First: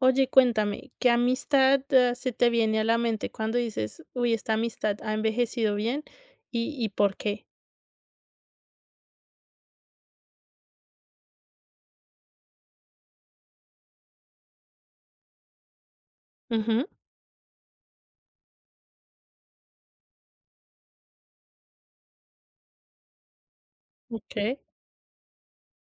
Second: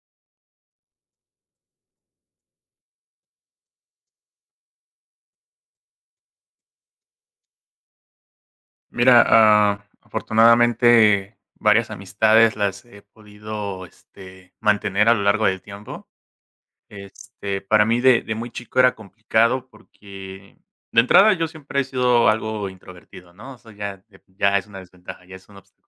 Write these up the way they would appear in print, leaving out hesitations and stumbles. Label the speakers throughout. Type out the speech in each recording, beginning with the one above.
Speaker 1: Oye, cuéntame, ¿qué amistad, se te viene a la mente cuando dices: "Uy, esta amistad ha envejecido bien", y por qué?
Speaker 2: Mira, afortunadamente varias amistades las he podido, mantener a lo largo del tiempo.
Speaker 1: Ujú,
Speaker 2: Para mí de muy chico era complicado porque, de entrada, yo siempre he sido algo introvertido, ¿no? Eso ya
Speaker 1: okey.
Speaker 2: es una desventaja, ya es un obstáculo.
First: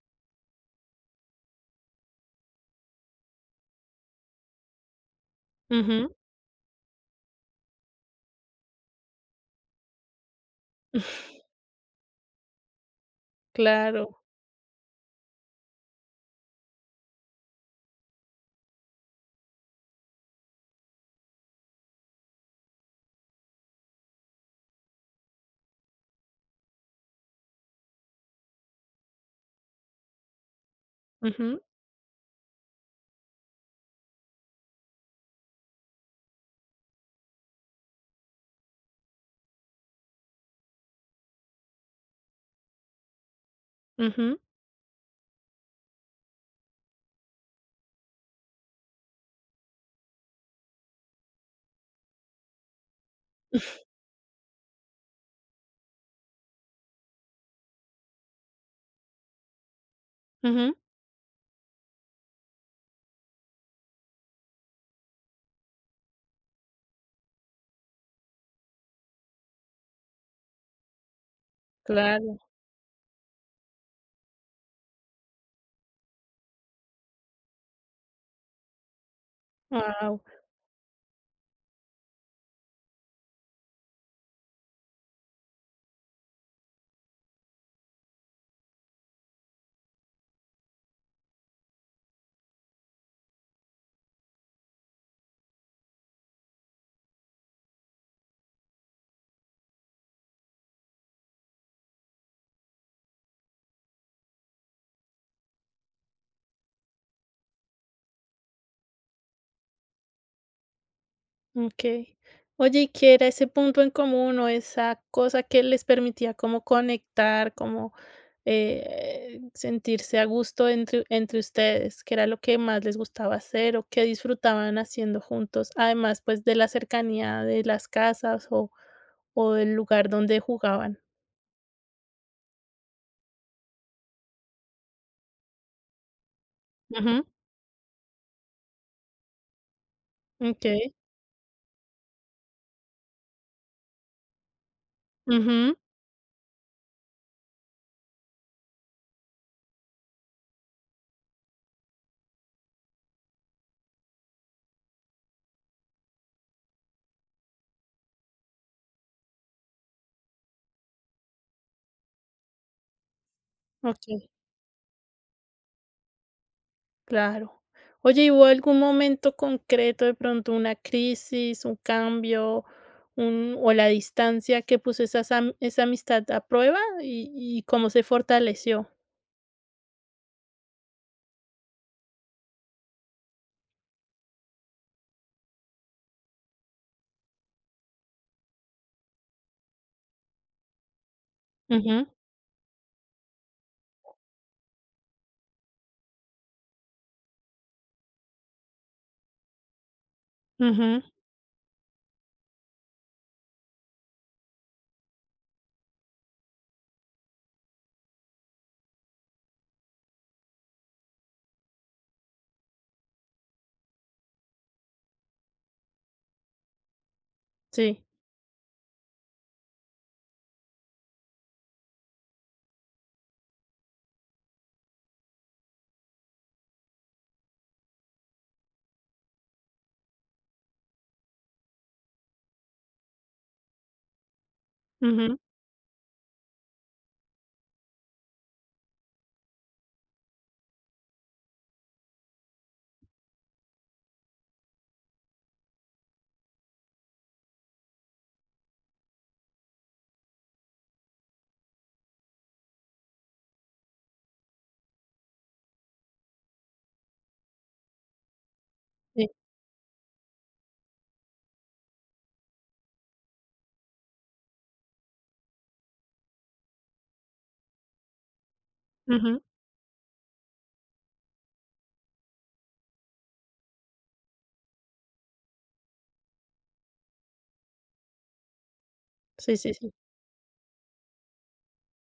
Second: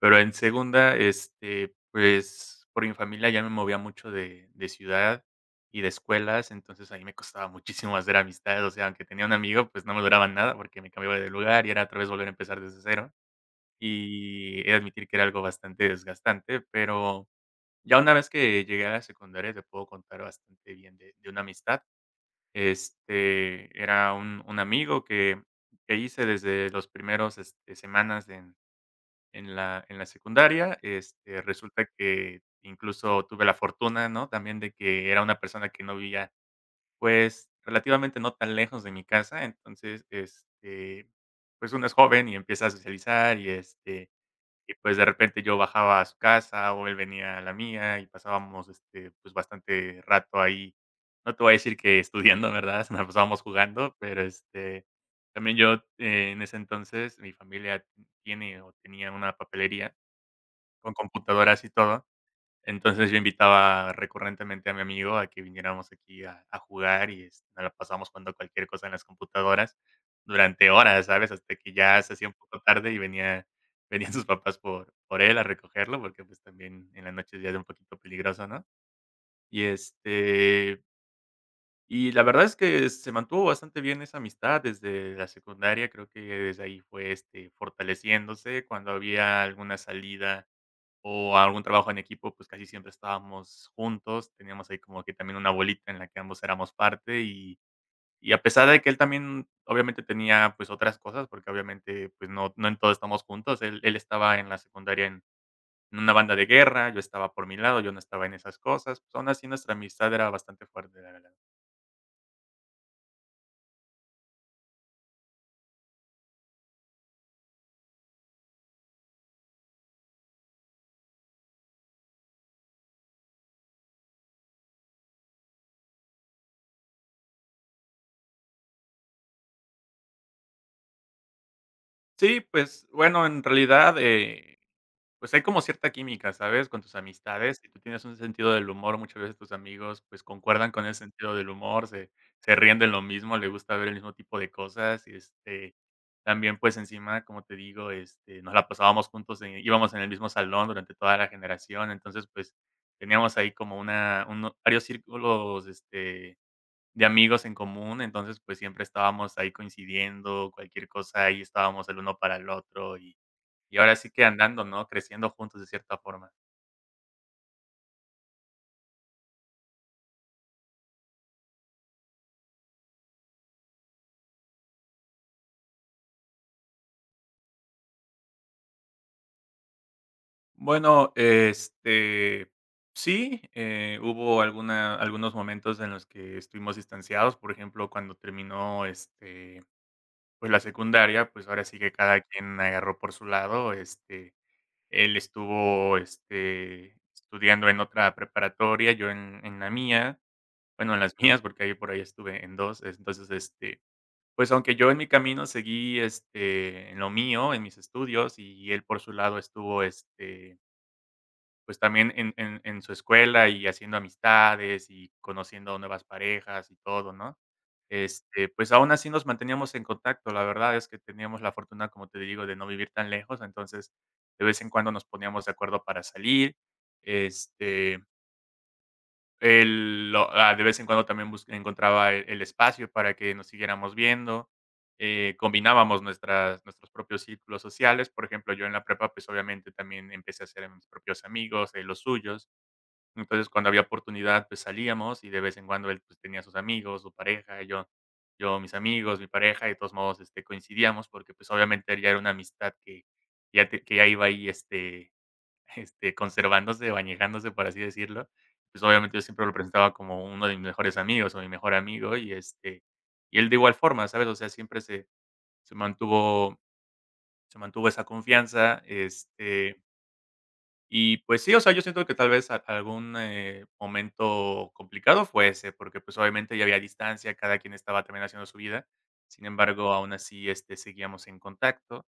Speaker 2: Pero en segunda, pues, por mi familia ya me movía mucho de ciudad y de
Speaker 1: Ujú.
Speaker 2: escuelas, entonces ahí me costaba muchísimo hacer amistades, o sea, aunque tenía un amigo, pues, no me duraban nada porque me cambiaba de lugar y era otra vez volver a empezar desde cero.
Speaker 1: Claro.
Speaker 2: Y he de admitir que era algo bastante desgastante, pero ya una vez que llegué a la secundaria te puedo contar bastante bien de una amistad. Era un amigo que hice desde los primeros, semanas en la secundaria.
Speaker 1: Ujú,
Speaker 2: Resulta que incluso tuve la fortuna, ¿no?, también de que era una persona que no vivía, pues, relativamente no tan lejos de mi casa. Entonces, pues, uno es joven y empieza a socializar y, este,
Speaker 1: ujú,
Speaker 2: y, pues, de repente yo bajaba a su casa, o él venía a la mía, y pasábamos, pues, bastante rato ahí. No te voy a decir que estudiando, ¿verdad? Nos pasábamos jugando, pero, también yo, en ese entonces, mi familia tiene o tenía una papelería
Speaker 1: ujú.
Speaker 2: con computadoras y todo. Entonces, yo invitaba recurrentemente a mi amigo a que viniéramos aquí a jugar y, nos la pasamos jugando cualquier cosa en las computadoras durante horas, ¿sabes? Hasta que ya se hacía un
Speaker 1: Claro.
Speaker 2: poco tarde y venía venían sus papás por él a recogerlo, porque, pues, también en la noche ya es un poquito peligroso, ¿no? Y,
Speaker 1: Wow.
Speaker 2: este, y la verdad es que se mantuvo bastante bien esa amistad desde la secundaria, creo que desde ahí fue, fortaleciéndose. Cuando había alguna salida o algún trabajo en equipo, pues casi siempre estábamos juntos, teníamos ahí como que también una bolita en la que ambos éramos parte, y a pesar de que él también obviamente tenía, pues, otras cosas, porque obviamente, pues, no en todo estamos juntos, él estaba en la secundaria en una banda de guerra, yo estaba por mi lado, yo no estaba en esas cosas, pues, aún así nuestra amistad era bastante fuerte, la verdad.
Speaker 1: Okey. Oye, ¿y qué era ese punto en común o esa cosa que les permitía como conectar, como, sentirse a gusto entre ustedes? ¿Qué era lo que más les gustaba hacer o qué disfrutaban haciendo juntos? Además, pues, de la cercanía de las casas o del lugar donde jugaban.
Speaker 2: Sí, pues, bueno, en realidad, pues hay como cierta química, ¿sabes? Con tus
Speaker 1: Ujú,
Speaker 2: amistades, si tú tienes un sentido del humor, muchas veces tus amigos, pues, concuerdan con
Speaker 1: okey.
Speaker 2: ese sentido del humor, se ríen de lo mismo, le gusta ver el mismo tipo de cosas, y
Speaker 1: Ujú,
Speaker 2: también, pues, encima, como te digo, nos la pasábamos juntos, íbamos en el mismo salón durante toda la generación, entonces, pues, teníamos ahí como una uno varios círculos, de amigos en común, entonces, pues, siempre estábamos ahí coincidiendo, cualquier cosa, ahí estábamos el uno para el otro y ahora sí que
Speaker 1: okey.
Speaker 2: andando, ¿no? Creciendo juntos de cierta forma.
Speaker 1: Claro. Oye, ¿y hubo algún momento concreto, de pronto una crisis, un cambio, o la distancia que puso esa amistad a prueba, y cómo se fortaleció?
Speaker 2: Bueno, sí, hubo alguna algunos momentos en los que estuvimos distanciados, por ejemplo, cuando terminó, pues, la secundaria, pues, ahora sí que
Speaker 1: Ujú,
Speaker 2: cada quien agarró por su lado, él estuvo, estudiando en otra preparatoria, yo en la mía, bueno, en
Speaker 1: ujú,
Speaker 2: las mías, porque ahí por ahí estuve en 2 entonces. Pues, aunque yo en mi camino seguí, en lo mío, en mis estudios, y él por su lado estuvo, pues, también en su escuela y haciendo amistades y conociendo nuevas parejas y todo, ¿no?
Speaker 1: sí,
Speaker 2: Pues, aún así nos manteníamos en contacto. La verdad es que teníamos la fortuna, como te digo, de no vivir tan lejos, entonces, de vez en cuando nos poníamos de acuerdo para salir, este de vez en cuando también bus encontraba el espacio para que nos siguiéramos viendo,
Speaker 1: ujú,
Speaker 2: combinábamos nuestras nuestros propios círculos sociales, por ejemplo, yo en la prepa, pues, obviamente también empecé a hacer mis propios amigos, él los suyos, entonces, cuando había oportunidad, pues, salíamos y de vez en cuando él, pues, tenía sus amigos, su pareja, yo mis amigos, mi pareja, y de todos modos, coincidíamos porque, pues, obviamente, ya era una amistad que ya te que ya iba ahí, conservándose, bañejándose, por así decirlo. Pues, obviamente, yo
Speaker 1: sí,
Speaker 2: siempre lo presentaba como uno de mis mejores amigos o mi mejor amigo, y él de igual forma, ¿sabes? O sea, siempre se mantuvo se mantuvo esa confianza,
Speaker 1: ujú,
Speaker 2: y, pues sí, o sea, yo siento que tal vez a algún, momento complicado fue ese, porque, pues, obviamente, ya había distancia, cada quien estaba también haciendo su vida. Sin
Speaker 1: sí, sí,
Speaker 2: embargo,
Speaker 1: sí,
Speaker 2: aún así, seguíamos en contacto.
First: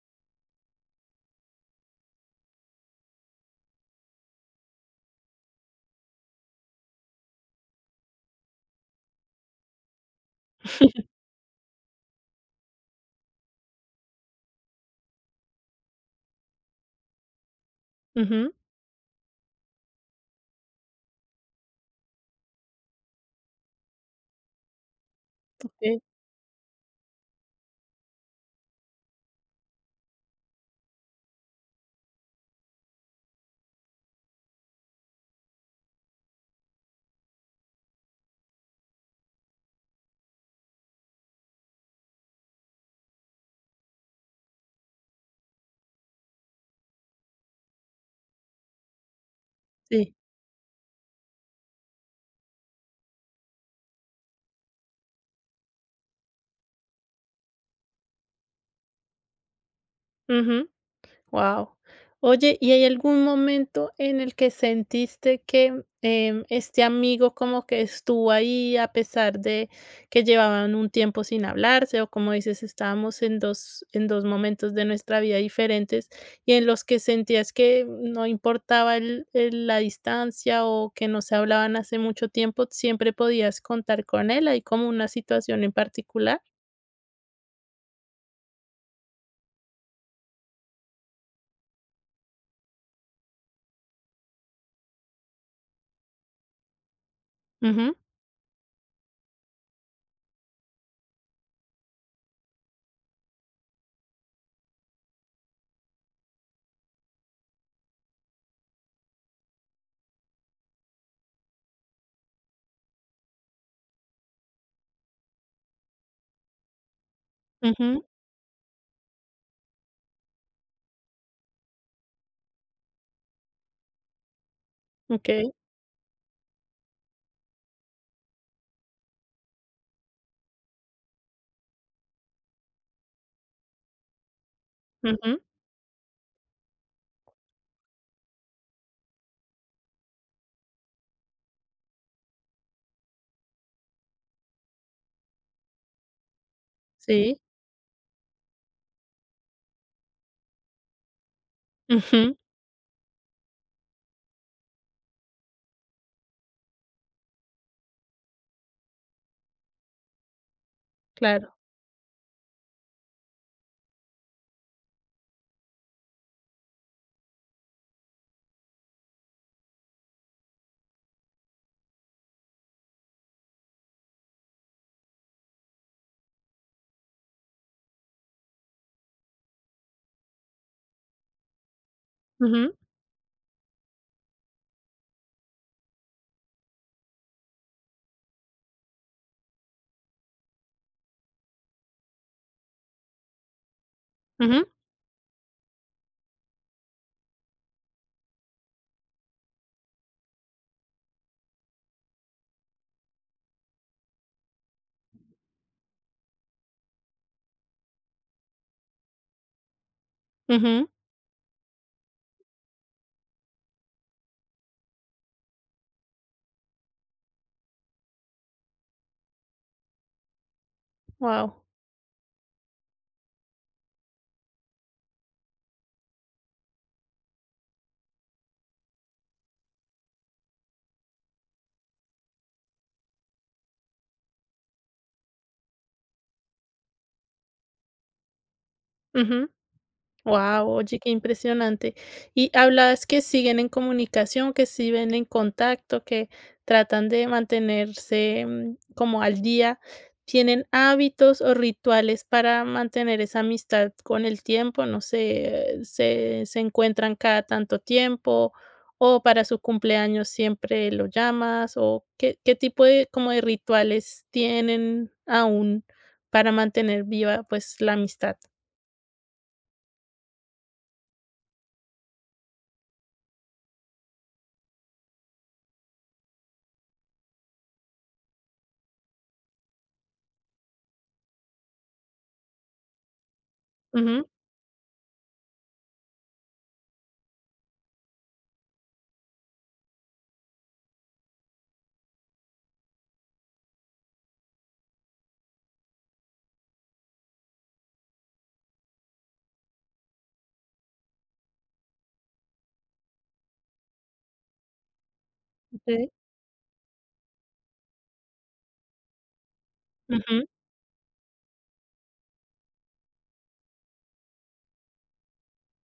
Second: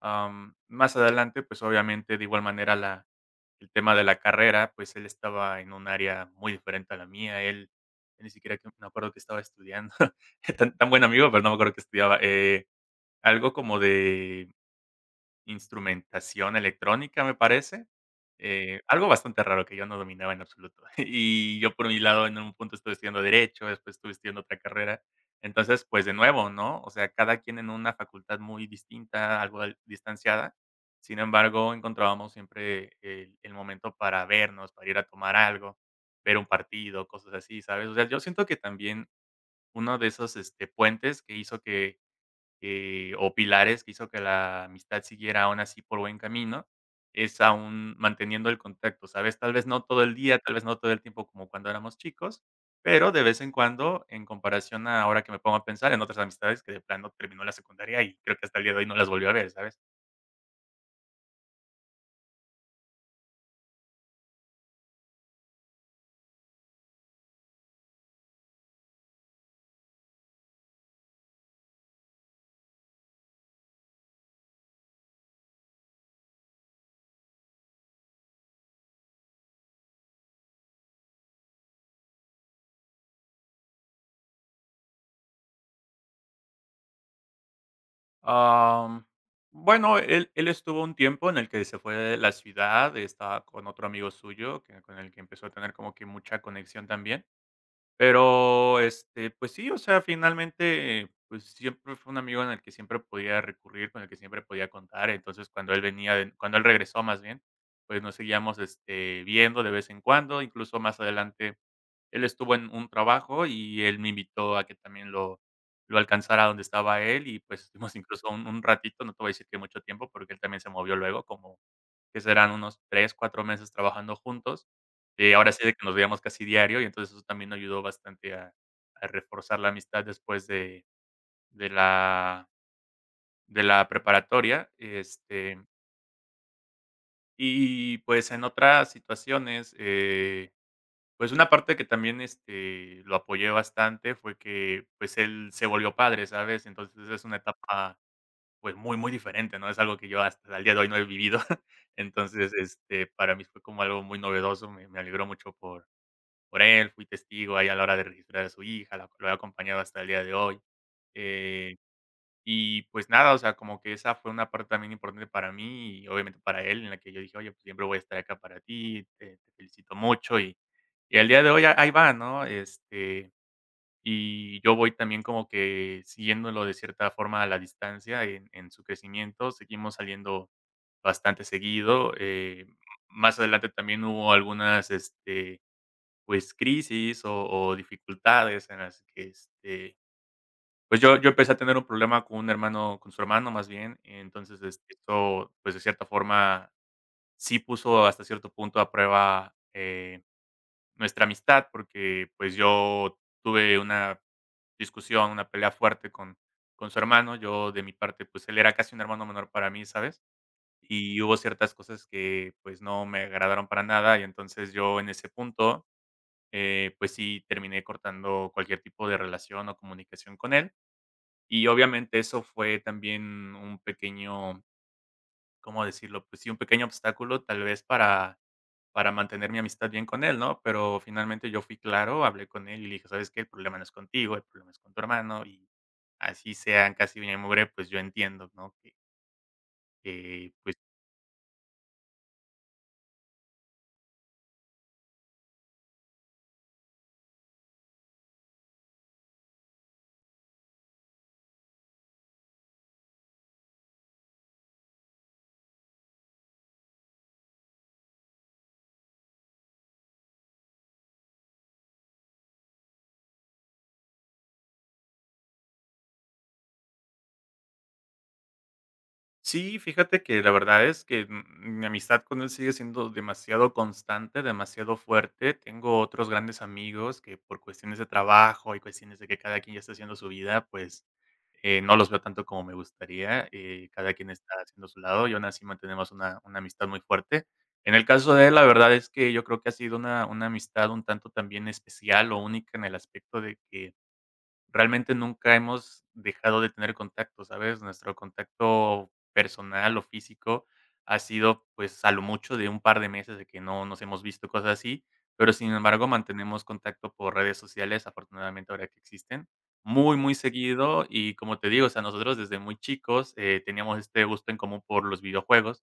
Speaker 2: Más adelante, pues, obviamente, de igual manera, la el tema de la carrera, pues, él estaba en un área muy diferente a la mía. Él ni siquiera que me acuerdo que estaba estudiando. Tan tan buen amigo, pero no me acuerdo que estudiaba. Algo como de instrumentación electrónica, me parece,
Speaker 1: ujú,
Speaker 2: algo bastante raro que yo no dominaba en absoluto. Y yo, por mi lado, en un punto estuve estudiando derecho, después estuve estudiando otra carrera. Entonces,
Speaker 1: ok,
Speaker 2: pues, de nuevo, ¿no? O sea, cada quien en una facultad muy distinta, algo al distanciada. Sin embargo, encontrábamos siempre el momento para vernos, para ir a tomar algo, ver un partido, cosas así, ¿sabes? O sea, yo siento que también uno de esos, puentes que hizo que o pilares que hizo que la amistad siguiera aún así por buen camino, es aún manteniendo el contacto, ¿sabes? Tal vez no todo el
Speaker 1: sí,
Speaker 2: día, tal vez no todo el tiempo como cuando éramos chicos, pero de vez en cuando, en comparación a ahora que me pongo a pensar en otras amistades que de plano terminó la secundaria y creo que hasta el día de hoy no las volvió a ver, ¿sabes?
Speaker 1: ujú. Wow. Oye, ¿y hay algún momento en el que sentiste que, este amigo como que estuvo ahí a pesar de que llevaban un tiempo sin hablarse? O como dices, estábamos en dos momentos de nuestra vida diferentes, y en los que sentías que no importaba el la distancia, o que no se hablaban hace mucho tiempo, siempre podías contar con él. ¿Hay como una situación en particular?
Speaker 2: Am, bueno, él estuvo un tiempo en el que se fue de la ciudad, estaba con otro amigo suyo, que, con el que empezó a tener como que mucha conexión también.
Speaker 1: Ujú,
Speaker 2: Pero, pues sí, o sea, finalmente, pues, siempre fue un amigo en el que siempre podía recurrir, con el que siempre podía contar. Entonces, cuando él regresó, más bien, pues, nos seguíamos, viendo de vez en cuando. Incluso, más adelante, él estuvo en un trabajo y él me invitó a que también lo alcanzara donde estaba él y, pues, estuvimos
Speaker 1: ujú,
Speaker 2: incluso un ratito, no te voy a decir que mucho tiempo, porque él también se movió luego como que serán unos 3 4 meses trabajando juntos,
Speaker 1: okey,
Speaker 2: ahora sí de que nos veíamos casi diario y entonces eso también ayudó bastante a reforzar la amistad después de la de la preparatoria,
Speaker 1: ujú,
Speaker 2: y, pues, en otras situaciones, pues, una parte que también, lo apoyé bastante fue que, pues, él se volvió padre, ¿sabes? Entonces, es una
Speaker 1: sí,
Speaker 2: etapa. Pues, muy, muy diferente, ¿no? Es algo que yo hasta el día de hoy no he vivido.
Speaker 1: ujú,
Speaker 2: Entonces, para mí fue como algo muy novedoso, me alegró mucho por él, fui testigo ahí a la hora de registrar a su hija, la lo he acompañado hasta el día de hoy.
Speaker 1: claro.
Speaker 2: Eh, y pues nada, o sea, como que esa fue una parte también importante para mí y obviamente para él, en la que yo dije: "Oye, pues siempre voy a estar acá para ti, te felicito mucho", y al día de hoy a ahí va, ¿no? Y yo voy también como que siguiéndolo de cierta forma a la distancia en su crecimiento. Seguimos saliendo bastante seguido.
Speaker 1: Ujú,
Speaker 2: Más adelante también hubo algunas, pues, crisis o dificultades en las que, pues, yo empecé a tener un problema con un hermano con su hermano, más bien. Entonces,
Speaker 1: ujú,
Speaker 2: esto, pues, de cierta forma, sí puso hasta cierto punto a prueba, nuestra amistad, porque, pues, yo tuve una discusión, una pelea fuerte con su hermano. Yo, de mi parte, pues, él era casi un hermano menor para mí, ¿sabes?
Speaker 1: ujú.
Speaker 2: Y hubo ciertas cosas que, pues, no me agradaron para nada, y entonces yo en ese punto, pues sí, terminé cortando cualquier tipo de relación o comunicación con él.
Speaker 1: Wow.
Speaker 2: Y obviamente eso fue también un pequeño. ¿Cómo decirlo? Pues sí, un pequeño obstáculo tal vez para mantener mi amistad bien con él, ¿no? Pero finalmente yo fui claro, hablé con él y le dije: "¿Sabes qué? El problema no es contigo, el problema es con tu hermano", y así sean casi bien y mugre, pues yo entiendo, ¿no? Que
Speaker 1: Ujú.
Speaker 2: que,
Speaker 1: Wow,
Speaker 2: pues
Speaker 1: oye, qué impresionante. Y hablabas que siguen en comunicación, que siguen en contacto, que tratan de mantenerse, como al día. ¿Tienen hábitos o rituales para mantener esa amistad con el tiempo? No sé, ¿se encuentran cada tanto tiempo, o para su cumpleaños siempre lo llamas? ¿O qué tipo de como de rituales tienen aún para mantener viva, pues, la amistad?
Speaker 2: sí, fíjate que la verdad es que, mi amistad con él sigue siendo demasiado constante, demasiado fuerte. Tengo otros grandes amigos que por cuestiones de trabajo y cuestiones de que cada quien ya está haciendo su vida, pues, no los veo tanto como me gustaría. Cada
Speaker 1: Ujú,
Speaker 2: quien está haciendo su lado y aún así mantenemos una amistad muy fuerte. En el caso de él, la verdad es que yo creo que ha sido una amistad un tanto también especial o única, en el aspecto de que realmente nunca hemos dejado de tener contacto, ¿sabes? Nuestro contacto personal o físico ha sido, pues, a lo mucho de un par de meses de que no nos hemos visto, cosas así, pero sin embargo
Speaker 1: okey.
Speaker 2: mantenemos contacto por redes sociales, afortunadamente ahora que existen, muy, muy
Speaker 1: Ujú.
Speaker 2: seguido. Y como te digo, o sea, nosotros desde muy chicos teníamos este gusto en común por los videojuegos.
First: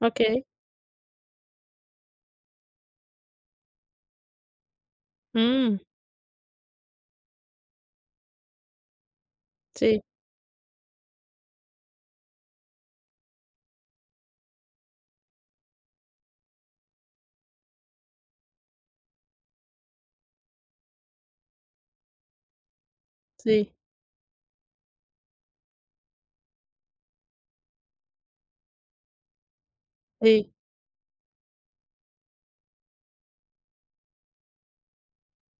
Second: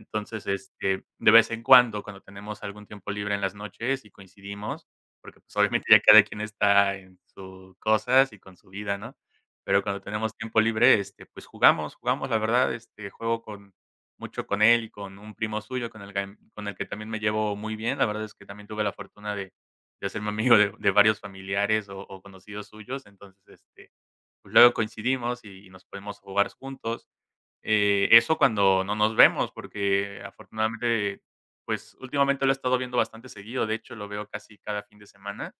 Speaker 1: Okay.
Speaker 2: este, De vez en cuando, cuando tenemos algún tiempo libre en las noches y coincidimos, porque, pues,
Speaker 1: Mm,
Speaker 2: obviamente ya cada quien está en sus cosas y con su vida, ¿no? Pero cuando
Speaker 1: sí,
Speaker 2: tenemos tiempo libre, pues jugamos, jugamos, la verdad, juego con mucho con él y con un primo suyo, con el que también me llevo muy bien. La verdad es que también tuve la fortuna de hacerme amigo de varios familiares o conocidos suyos.
Speaker 1: sí,
Speaker 2: Pues luego coincidimos y nos podemos jugar juntos. Eso cuando no nos vemos, porque
Speaker 1: sí.
Speaker 2: afortunadamente, pues, últimamente lo he estado viendo bastante seguido. De hecho, lo veo casi cada fin de semana.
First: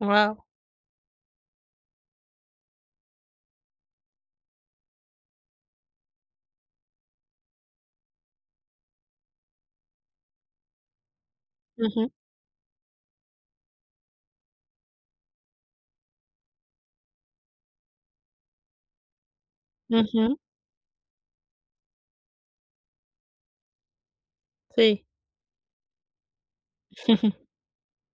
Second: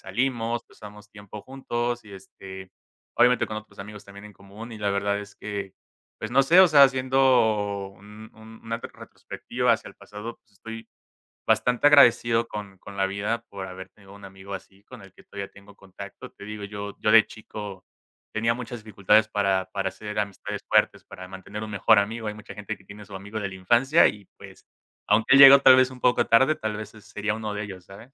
Speaker 1: Wow.
Speaker 2: pasamos tiempo juntos y, obviamente con otros amigos también en común, y la verdad es que, pues, no sé, o sea, haciendo un una retrospectiva hacia el pasado, pues, estoy bastante
Speaker 1: Ujú,
Speaker 2: agradecido con la vida por haber tenido un amigo así, con el que todavía tengo contacto. Te digo, yo de chico tenía muchas dificultades para hacer
Speaker 1: ujú,
Speaker 2: amistades fuertes, para mantener un mejor amigo. Hay mucha gente que tiene su amigo de la infancia y, pues,
Speaker 1: sí.
Speaker 2: aunque él llegó tal vez un poco tarde, tal vez ese sería uno de ellos, ¿sabes?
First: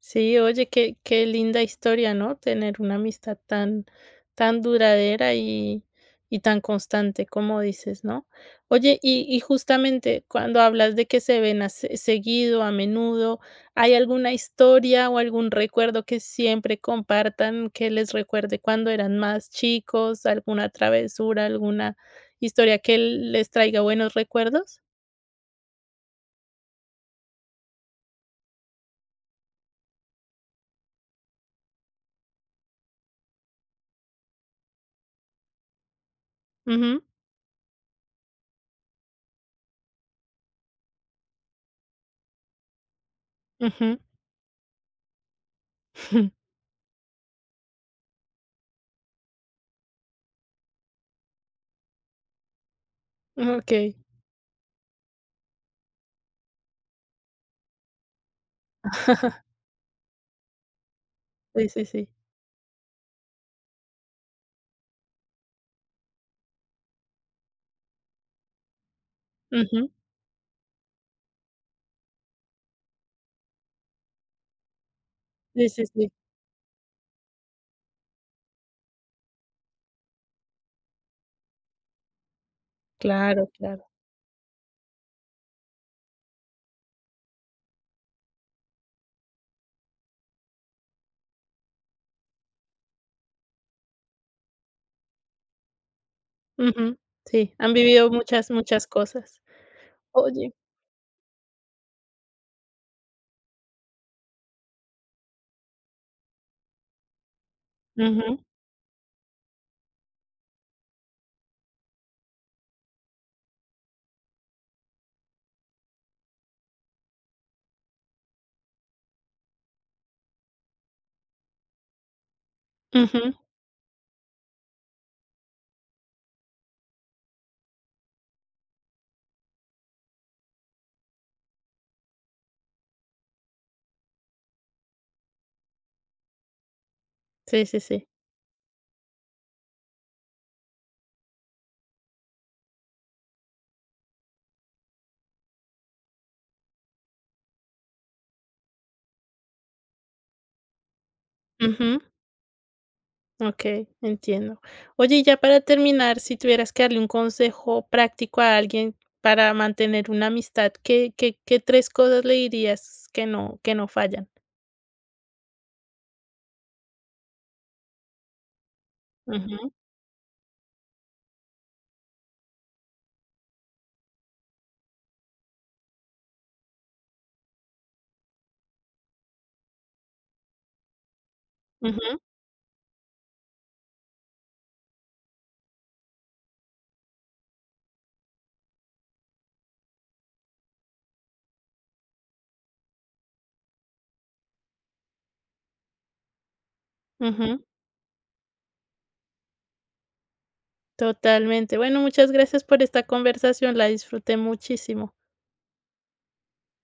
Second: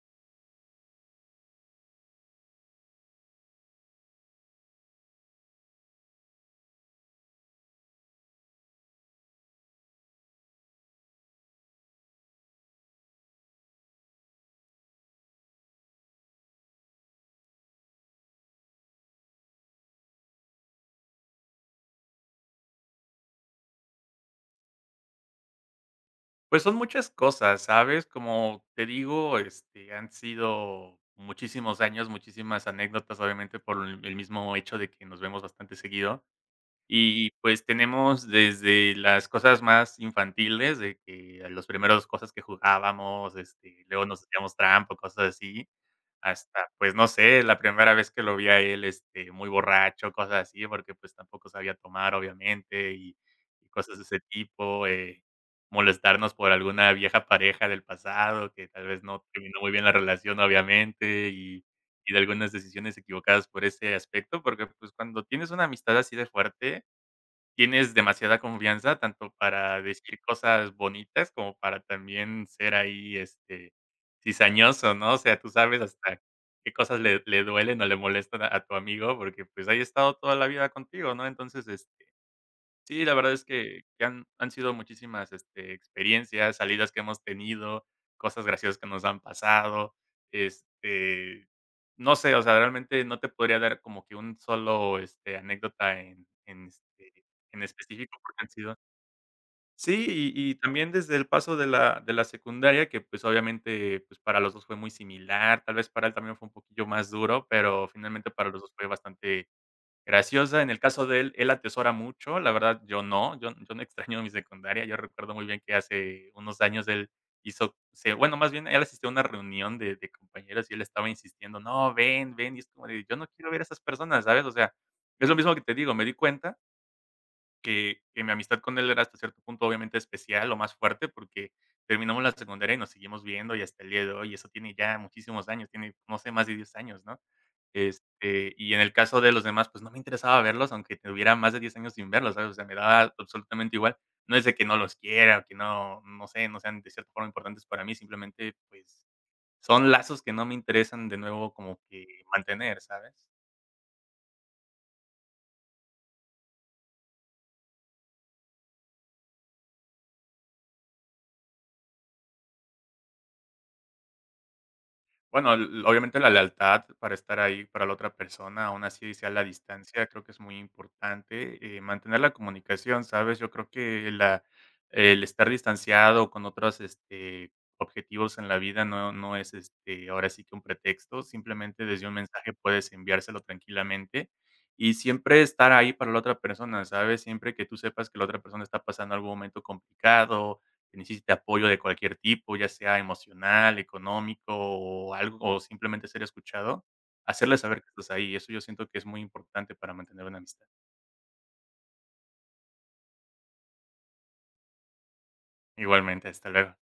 Speaker 1: Sí, oye, qué linda historia, ¿no? Tener una amistad tan, tan duradera y tan constante, como dices, ¿no? Oye, y justamente cuando hablas de que se ven seguido, a menudo, ¿hay alguna historia o algún recuerdo que siempre compartan que les recuerde cuando eran más chicos, alguna travesura, alguna historia que les traiga buenos recuerdos?
Speaker 2: Pues son muchas cosas, ¿sabes? Como te digo, han sido muchísimos años, muchísimas anécdotas, obviamente, por el mismo hecho de que nos vemos bastante seguido.
Speaker 1: Ujú,
Speaker 2: Y, pues, tenemos desde las cosas más infantiles, de que a los primeros cosas que jugábamos,
Speaker 1: ujú.
Speaker 2: luego nos hacíamos trampa, cosas así, hasta, pues, no sé, la primera vez que lo vi a él, muy borracho, cosas así, porque, pues, tampoco sabía tomar, obviamente, y
Speaker 1: Ok.
Speaker 2: cosas de ese tipo. Molestarnos por alguna vieja pareja del pasado, que tal vez no terminó muy bien la relación, obviamente,
Speaker 1: Sí, sí, sí.
Speaker 2: y de algunas decisiones equivocadas por ese aspecto, porque, pues, cuando tienes una amistad así de fuerte, tienes demasiada confianza, tanto para decir cosas bonitas como para también ser ahí, cizañoso, ¿no? O sea, tú
Speaker 1: Sí,
Speaker 2: sabes
Speaker 1: sí, sí,
Speaker 2: hasta qué cosas le duelen o le molestan a tu amigo, porque, pues, ahí ha estado toda la vida contigo, ¿no? Sí, la verdad es
Speaker 1: claro,
Speaker 2: que
Speaker 1: claro.
Speaker 2: han sido muchísimas, experiencias, salidas que hemos tenido, cosas graciosas que nos han pasado, este no sé, o sea, realmente no te podría dar como que un solo, anécdota
Speaker 1: Ujú, sí,
Speaker 2: en
Speaker 1: han vivido
Speaker 2: específico, porque han
Speaker 1: muchas,
Speaker 2: sido.
Speaker 1: muchas cosas.
Speaker 2: Sí,
Speaker 1: Oye.
Speaker 2: y también desde el paso de la secundaria, que, pues, obviamente, pues, para los 2 fue muy similar, tal vez para él también fue un poquillo más duro, pero finalmente
Speaker 1: Ujú,
Speaker 2: para los 2 fue bastante graciosa. En el caso de él, él atesora mucho, la verdad yo no, yo no extraño mi secundaria. Yo recuerdo muy bien que hace unos años él hizo se bueno, más bien él asistió a una reunión de compañeros y él estaba insistiendo: "No, ven, ven", y es como de: "Yo no
Speaker 1: ujú,
Speaker 2: quiero ver a esas personas", ¿sabes? O sea, es lo mismo que te digo, me di cuenta que mi amistad con él era hasta cierto punto, obviamente, especial o más fuerte, porque terminamos la secundaria y nos seguimos viendo, y hasta el día de hoy, y eso tiene ya muchísimos años, tiene, no sé, más de 10 años, ¿no?
Speaker 1: sí, sí, sí.
Speaker 2: Y en el caso de los demás, pues, no me interesaba verlos, aunque tuviera más de 10 años sin verlos, ¿sabes? O sea, me daba absolutamente igual. No es de que no los quiera o que no, no sé, no sean de cierta forma importantes para mí, simplemente, pues, son lazos que no me interesan de nuevo como
Speaker 1: Ujú,
Speaker 2: que mantener, ¿sabes?
Speaker 1: okey, entiendo. Oye, y ya para terminar, si tuvieras que darle un consejo práctico a alguien para mantener una amistad, ¿qué qué 3 cosas le dirías que no fallan?
Speaker 2: Bueno, l obviamente la lealtad para estar ahí para la otra persona, aún así sea la
Speaker 1: Ujú,
Speaker 2: distancia, creo que es muy importante. Mantener la comunicación, ¿sabes? Yo creo que la el estar distanciado con otros, objetivos en la vida no es, ahora sí que un pretexto, simplemente desde un
Speaker 1: ujú,
Speaker 2: mensaje puedes enviárselo tranquilamente y siempre estar ahí para la otra persona, ¿sabes? Siempre que tú sepas que la otra persona está pasando algún momento complicado, que necesite apoyo de cualquier tipo, ya sea emocional, económico o algo, o simplemente ser escuchado, hacerle
Speaker 1: ujú,
Speaker 2: saber que estás ahí. Eso yo siento que es muy importante para mantener una amistad.
Speaker 1: totalmente. Bueno, muchas gracias por esta conversación, la disfruté muchísimo.
Speaker 2: Igualmente, hasta luego.